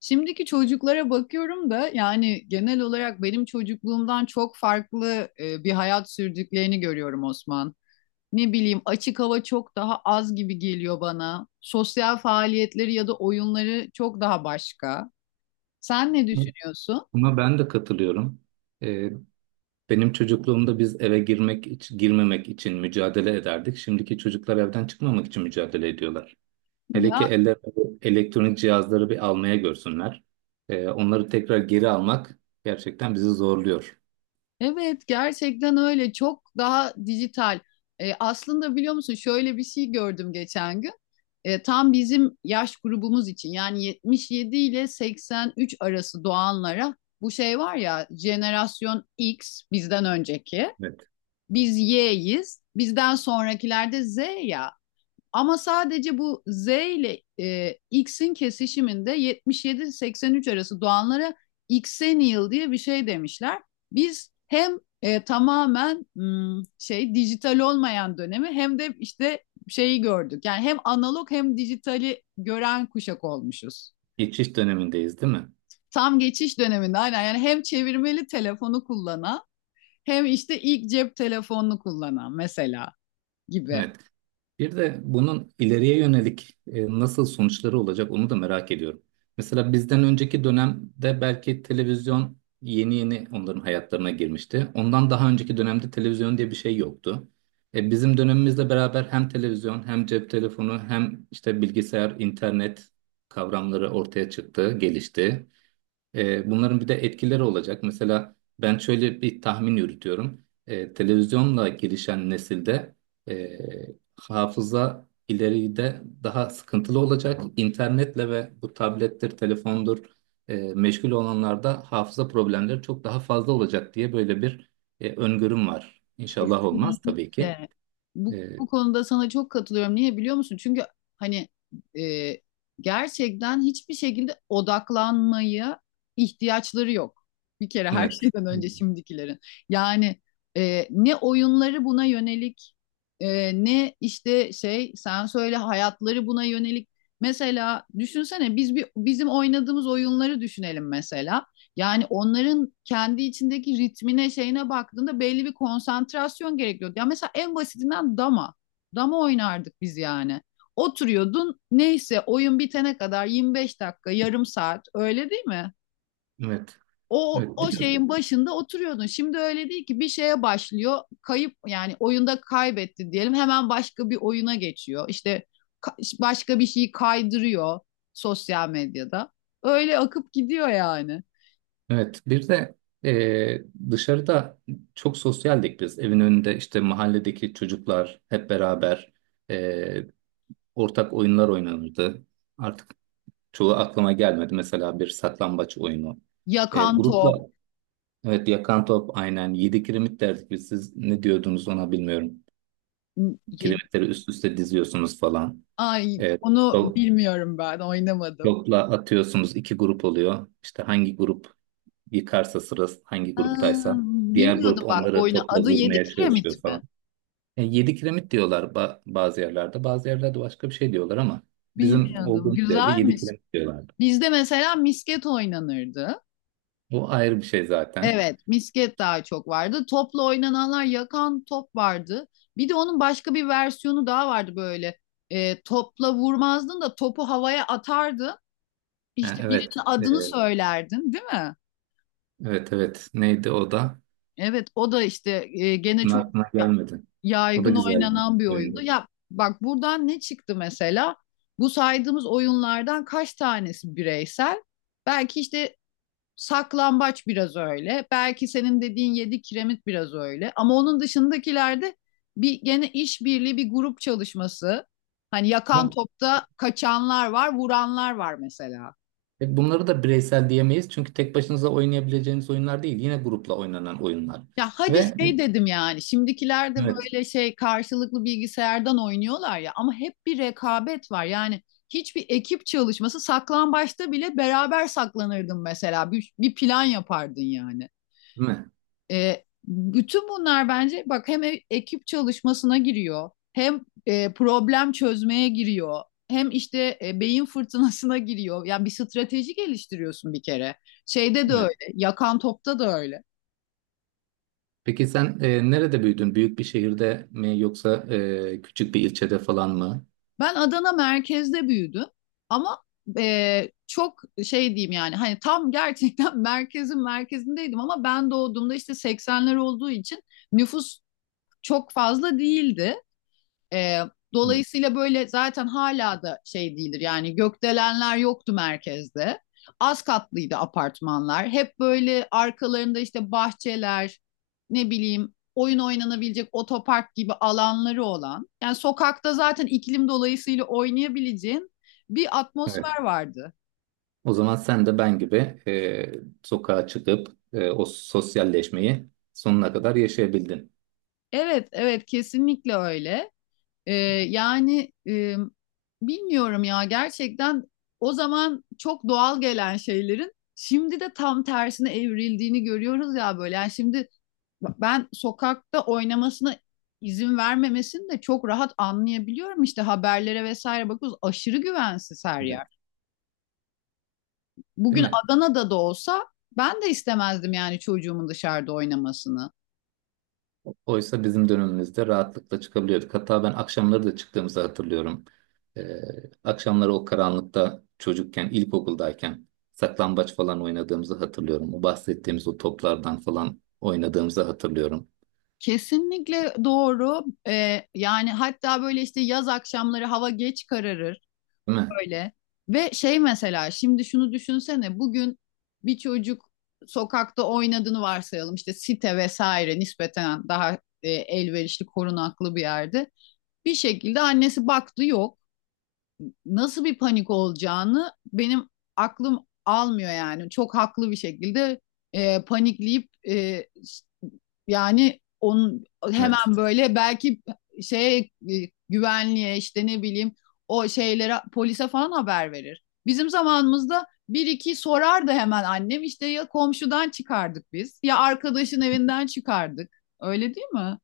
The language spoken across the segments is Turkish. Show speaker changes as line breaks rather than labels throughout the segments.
Şimdiki çocuklara bakıyorum da yani genel olarak benim çocukluğumdan çok farklı bir hayat sürdüklerini görüyorum Osman. Ne bileyim açık hava çok daha az gibi geliyor bana. Sosyal faaliyetleri ya da oyunları çok daha başka. Sen ne düşünüyorsun?
Buna ben de katılıyorum. Ee, benim çocukluğumda biz eve girmek girmemek için mücadele ederdik. Şimdiki çocuklar evden çıkmamak için mücadele ediyorlar. Hele ki eller bu elektronik cihazları bir almaya görsünler. Onları tekrar geri almak gerçekten bizi zorluyor.
Evet, gerçekten öyle, çok daha dijital. Aslında biliyor musun, şöyle bir şey gördüm geçen gün. Tam bizim yaş grubumuz için, yani 77 ile 83 arası doğanlara, bu şey var ya, jenerasyon X bizden önceki.
Evet.
Biz Y'yiz. Bizden sonrakiler de Z ya. Ama sadece bu Z ile X'in kesişiminde 77-83 arası doğanlara Xennial diye bir şey demişler. Biz hem e, tamamen hmm, şey dijital olmayan dönemi hem de işte şeyi gördük. Yani hem analog hem dijitali gören kuşak olmuşuz.
Geçiş dönemindeyiz, değil mi?
Tam geçiş döneminde, aynen. Yani hem çevirmeli telefonu kullanan hem işte ilk cep telefonunu kullanan mesela gibi.
Evet. Bir de bunun ileriye yönelik nasıl sonuçları olacak onu da merak ediyorum. Mesela bizden önceki dönemde belki televizyon yeni yeni onların hayatlarına girmişti. Ondan daha önceki dönemde televizyon diye bir şey yoktu. Bizim dönemimizle beraber hem televizyon hem cep telefonu hem işte bilgisayar, internet kavramları ortaya çıktı, gelişti. Bunların bir de etkileri olacak. Mesela ben şöyle bir tahmin yürütüyorum. Televizyonla gelişen nesilde e, hafıza ileride daha sıkıntılı olacak. İnternetle ve bu tablettir, telefondur meşgul olanlarda hafıza problemleri çok daha fazla olacak diye böyle bir öngörüm var. İnşallah olmaz tabii ki.
Kesinlikle. Bu,
E,
bu konuda sana çok katılıyorum. Niye biliyor musun? Çünkü hani e, gerçekten hiçbir şekilde odaklanmaya ihtiyaçları yok. Bir kere her
evet,
şeyden önce şimdikilerin. Yani ne oyunları buna yönelik, e, ne işte şey sen söyle hayatları buna yönelik. Mesela düşünsene, biz bir bizim oynadığımız oyunları düşünelim mesela. Yani onların kendi içindeki ritmine şeyine baktığında belli bir konsantrasyon gerekiyordu. Ya mesela en basitinden dama. Dama oynardık biz yani. Oturuyordun, neyse oyun bitene kadar 25 dakika, yarım saat, öyle değil mi?
evet,
O,
evet. Bir
o
de
şeyin başında oturuyordun. Şimdi öyle değil ki, bir şeye başlıyor, kayıp yani oyunda kaybetti diyelim, hemen başka bir oyuna geçiyor. İşte başka bir şeyi kaydırıyor sosyal medyada. Öyle akıp gidiyor yani.
Evet, bir de eee, dışarıda çok sosyaldik biz. Evin önünde işte mahalledeki çocuklar hep beraber eee, ortak oyunlar oynanırdı. Artık çoğu aklıma gelmedi. Mesela bir saklambaç oyunu.
Yakan
Grupla
top.
evet, yakan top, aynen, yedi kiremit derdik biz. Siz ne diyordunuz ona bilmiyorum.
Yedi.
Kiremitleri üst üste diziyorsunuz falan.
Ay,
Eee,
onu
top-
bilmiyorum, ben oynamadım.
topla atıyorsunuz, iki grup oluyor. İşte hangi grup yıkarsa, sırası hangi
Aa,
gruptaysa. Diğer
bilmiyordum
grup
bak bu
onları
oyunu.
topla
Adı Yedi
vurmaya çalışıyor
Kiremit mi?
falan. Yani yedi kiremit diyorlar bazı yerlerde. Bazı yerlerde başka bir şey diyorlar ama bizim
Bilmiyordum.
olduğumuz yerde yedi
Güzelmiş.
kiremit diyorlardı.
Bizde mesela misket oynanırdı.
Bu ayrı bir şey zaten.
Evet, misket daha çok vardı. Topla oynananlar, yakan top vardı. Bir de onun başka bir versiyonu daha vardı böyle. Topla vurmazdın da topu havaya atardın.
Ha,
İşte
evet.
birinin
Ee,
adını söylerdin, değil mi?
evet evet. Neydi o da?
Evet, o da işte gene
Bunun
çok
aklına gelmedi. O da
yaygın
güzel bir
oynanan bir oyundu.
oyundu.
Ya bak, buradan ne çıktı mesela? Bu saydığımız oyunlardan kaç tanesi bireysel? Belki işte saklambaç biraz öyle. Belki senin dediğin yedi kiremit biraz öyle. Ama onun dışındakilerde bir gene işbirliği, bir grup çalışması. Hani yakan
Ama
topta kaçanlar var, vuranlar var mesela.
bunları da bireysel diyemeyiz. Çünkü tek başınıza oynayabileceğiniz oyunlar değil. Yine grupla oynanan oyunlar.
Ya hadi
Ve
şey dedim yani, şimdikiler de
evet.
böyle şey karşılıklı bilgisayardan oynuyorlar ya, ama hep bir rekabet var. Yani hiçbir ekip çalışması. Saklambaçta bile beraber saklanırdın mesela, bir plan yapardın yani.
Değil mi?
Bütün bunlar bence bak, hem ekip çalışmasına giriyor, hem problem çözmeye giriyor, hem işte beyin fırtınasına giriyor. Yani bir strateji geliştiriyorsun bir kere. Şeyde de öyle,
Evet.
yakan topta da öyle.
Peki sen nerede büyüdün? Büyük bir şehirde mi yoksa küçük bir ilçede falan mı?
Ben Adana merkezde büyüdüm ama çok şey diyeyim yani, hani tam gerçekten merkezin merkezindeydim, ama ben doğduğumda işte 80'ler olduğu için nüfus çok fazla değildi. Ee,
Hı.
Dolayısıyla böyle zaten hala da şey değildir yani, gökdelenler yoktu merkezde. Az katlıydı apartmanlar. Hep böyle arkalarında işte bahçeler, ne bileyim oyun oynanabilecek otopark gibi alanları olan. Yani sokakta zaten iklim dolayısıyla oynayabileceğin bir
Evet.
atmosfer vardı.
O zaman sen de ben gibi e, sokağa çıkıp o sosyalleşmeyi sonuna kadar yaşayabildin.
Evet, evet, kesinlikle öyle. Ee, yani e, Bilmiyorum ya, gerçekten o zaman çok doğal gelen şeylerin şimdi de tam tersine evrildiğini görüyoruz ya böyle. Yani şimdi ben sokakta oynamasına izin vermemesini de çok rahat anlayabiliyorum. İşte haberlere vesaire bakıyoruz, aşırı güvensiz her yer.
Evet. Değil
Bugün
mi?
Adana'da da olsa ben de istemezdim yani çocuğumun dışarıda oynamasını.
Oysa bizim dönemimizde rahatlıkla çıkabiliyorduk. Hatta ben akşamları da çıktığımızı hatırlıyorum. E, akşamları o karanlıkta çocukken, ilkokuldayken saklambaç falan oynadığımızı hatırlıyorum. O bahsettiğimiz o toplardan falan oynadığımızı hatırlıyorum.
Kesinlikle doğru. Yani hatta böyle işte yaz akşamları hava geç kararır.
Değil mi?
Öyle. Ve şey mesela şimdi şunu düşünsene, bugün bir çocuk sokakta oynadığını varsayalım, işte site vesaire nispeten daha elverişli korunaklı bir yerde, bir şekilde annesi baktı yok, nasıl bir panik olacağını benim aklım almıyor yani. Çok haklı bir şekilde panikleyip yani onun
Evet.
hemen böyle belki şey güvenliğe, işte ne bileyim, o şeylere, polise falan haber verir. Bizim zamanımızda bir iki sorardı hemen annem, işte ya komşudan çıkardık biz, ya arkadaşın evinden çıkardık. Öyle değil mi?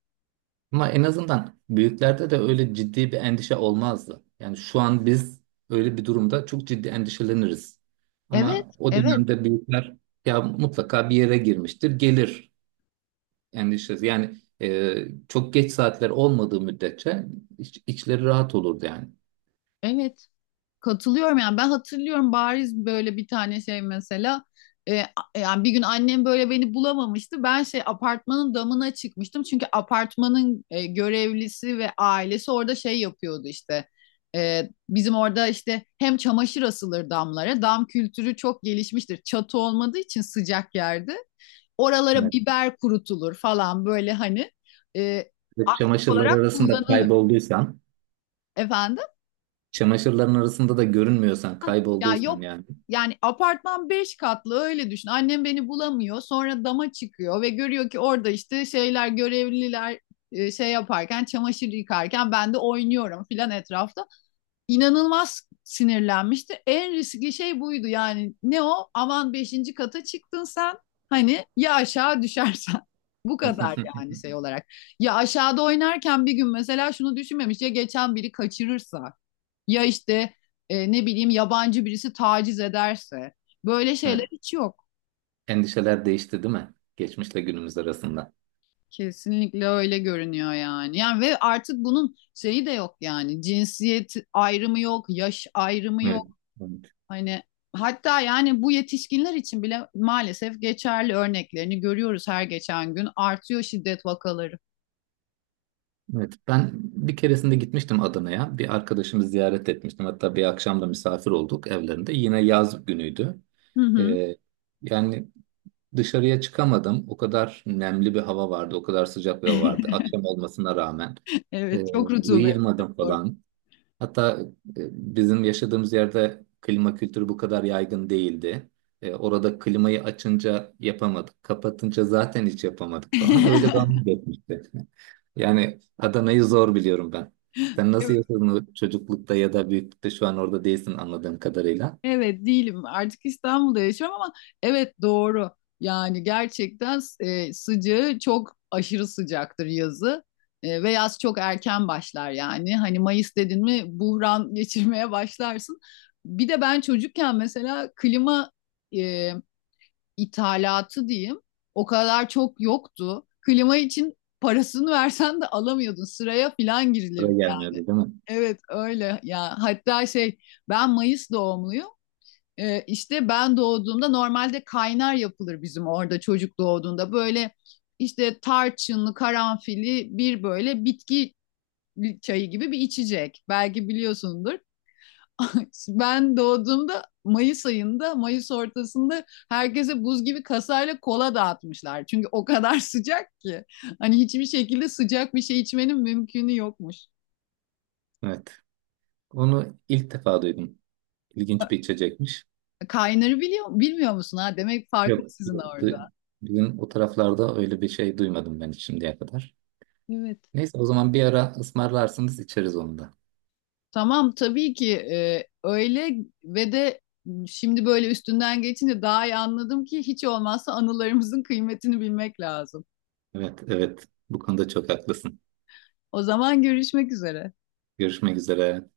Ama en azından büyüklerde de öyle ciddi bir endişe olmazdı. Yani şu an biz öyle bir durumda çok ciddi endişeleniriz.
Evet,
Ama o
evet,
dönemde büyükler ya mutlaka bir yere girmiştir, gelir endişesi. Yani çok geç saatler olmadığı müddetçe içleri rahat olurdu yani.
evet. Katılıyorum yani, ben hatırlıyorum bariz böyle bir tane şey mesela e, a- yani bir gün annem böyle beni bulamamıştı. Ben şey apartmanın damına çıkmıştım çünkü apartmanın görevlisi ve ailesi orada şey yapıyordu işte. Bizim orada işte hem çamaşır asılır damlara. Dam kültürü çok gelişmiştir. Çatı olmadığı için, sıcak yerde. Oralara
Evet.
biber kurutulur falan böyle, hani e,
Ve
aktif
çamaşırlar
olarak
arasında
kullanılır.
kaybolduysan,
Efendim?
çamaşırların arasında da görünmüyorsan,
Ya
kaybolduysan
yok
yani.
yani, apartman 5 katlı öyle düşün. Annem beni bulamıyor. Sonra dama çıkıyor ve görüyor ki orada işte şeyler, görevliler şey yaparken, çamaşır yıkarken ben de oynuyorum filan etrafta. İnanılmaz sinirlenmişti. En riskli şey buydu yani. Ne o? Aman beşinci kata çıktın sen. Hani ya aşağı düşersen. Bu kadar yani şey olarak. Ya aşağıda oynarken bir gün mesela şunu düşünmemiş ya, geçen biri kaçırırsa. Ya işte ne bileyim, yabancı birisi taciz ederse. Böyle şeyler
Evet,
hiç yok.
endişeler değişti değil mi? Geçmişle günümüz arasında.
Kesinlikle öyle görünüyor yani. Yani ve artık bunun şeyi de yok yani. Cinsiyet ayrımı yok, yaş ayrımı
Evet.
yok. Hani hatta yani bu yetişkinler için bile maalesef geçerli, örneklerini görüyoruz her geçen gün. Artıyor şiddet vakaları.
Evet, ben bir keresinde gitmiştim Adana'ya. Bir arkadaşımı ziyaret etmiştim. Hatta bir akşam da misafir olduk evlerinde. Yine yaz günüydü.
Hı hı.
Ee, yani dışarıya çıkamadım. O kadar nemli bir hava vardı. O kadar sıcak bir hava vardı. Akşam olmasına rağmen. Ee,
Evet, çok rutubet.
uyuyamadım
Doğru.
falan. Hatta bizim yaşadığımız yerde klima kültürü bu kadar yaygın değildi. Orada klimayı açınca yapamadık. Kapatınca zaten hiç yapamadık falan. Öyle bana geçmişti. Yani Adana'yı zor biliyorum ben. Sen nasıl yaşadın o çocuklukta ya da büyüklükte şu an orada değilsin anladığım kadarıyla.
Evet, değilim. Artık İstanbul'da yaşıyorum ama evet, doğru. Yani gerçekten sıcağı çok, aşırı sıcaktır yazı. Ve yaz çok erken başlar yani. Hani Mayıs dedin mi buhran geçirmeye başlarsın. Bir de ben çocukken mesela klima e, ithalatı diyeyim, o kadar çok yoktu. Klima için parasını versen de alamıyordun. Sıraya filan girilirdi
Oraya
yani.
gelmiyordu değil mi?
Evet öyle ya. Hatta şey, ben Mayıs doğumluyum. İşte ben doğduğumda normalde kaynar yapılır bizim orada, çocuk doğduğunda. Böyle işte tarçınlı, karanfilli bir böyle bitki çayı gibi bir içecek. Belki biliyorsundur. Ben doğduğumda Mayıs ayında, Mayıs ortasında herkese buz gibi kasayla kola dağıtmışlar. Çünkü o kadar sıcak ki. Hani hiçbir şekilde sıcak bir şey içmenin mümkünü yokmuş.
Evet. Onu ilk defa duydum. İlginç bir içecekmiş.
Kaynarı biliyor, bilmiyor musun ha? Demek farklı
Yok,
sizin orada.
yoktu. Bizim o taraflarda öyle bir şey duymadım ben şimdiye kadar.
Evet.
Neyse o zaman bir ara ısmarlarsınız içeriz onu da.
Tamam tabii ki, öyle. Ve de şimdi böyle üstünden geçince daha iyi anladım ki hiç olmazsa anılarımızın kıymetini bilmek lazım.
Evet, evet. Bu konuda çok haklısın.
O zaman görüşmek üzere.
Görüşmek üzere.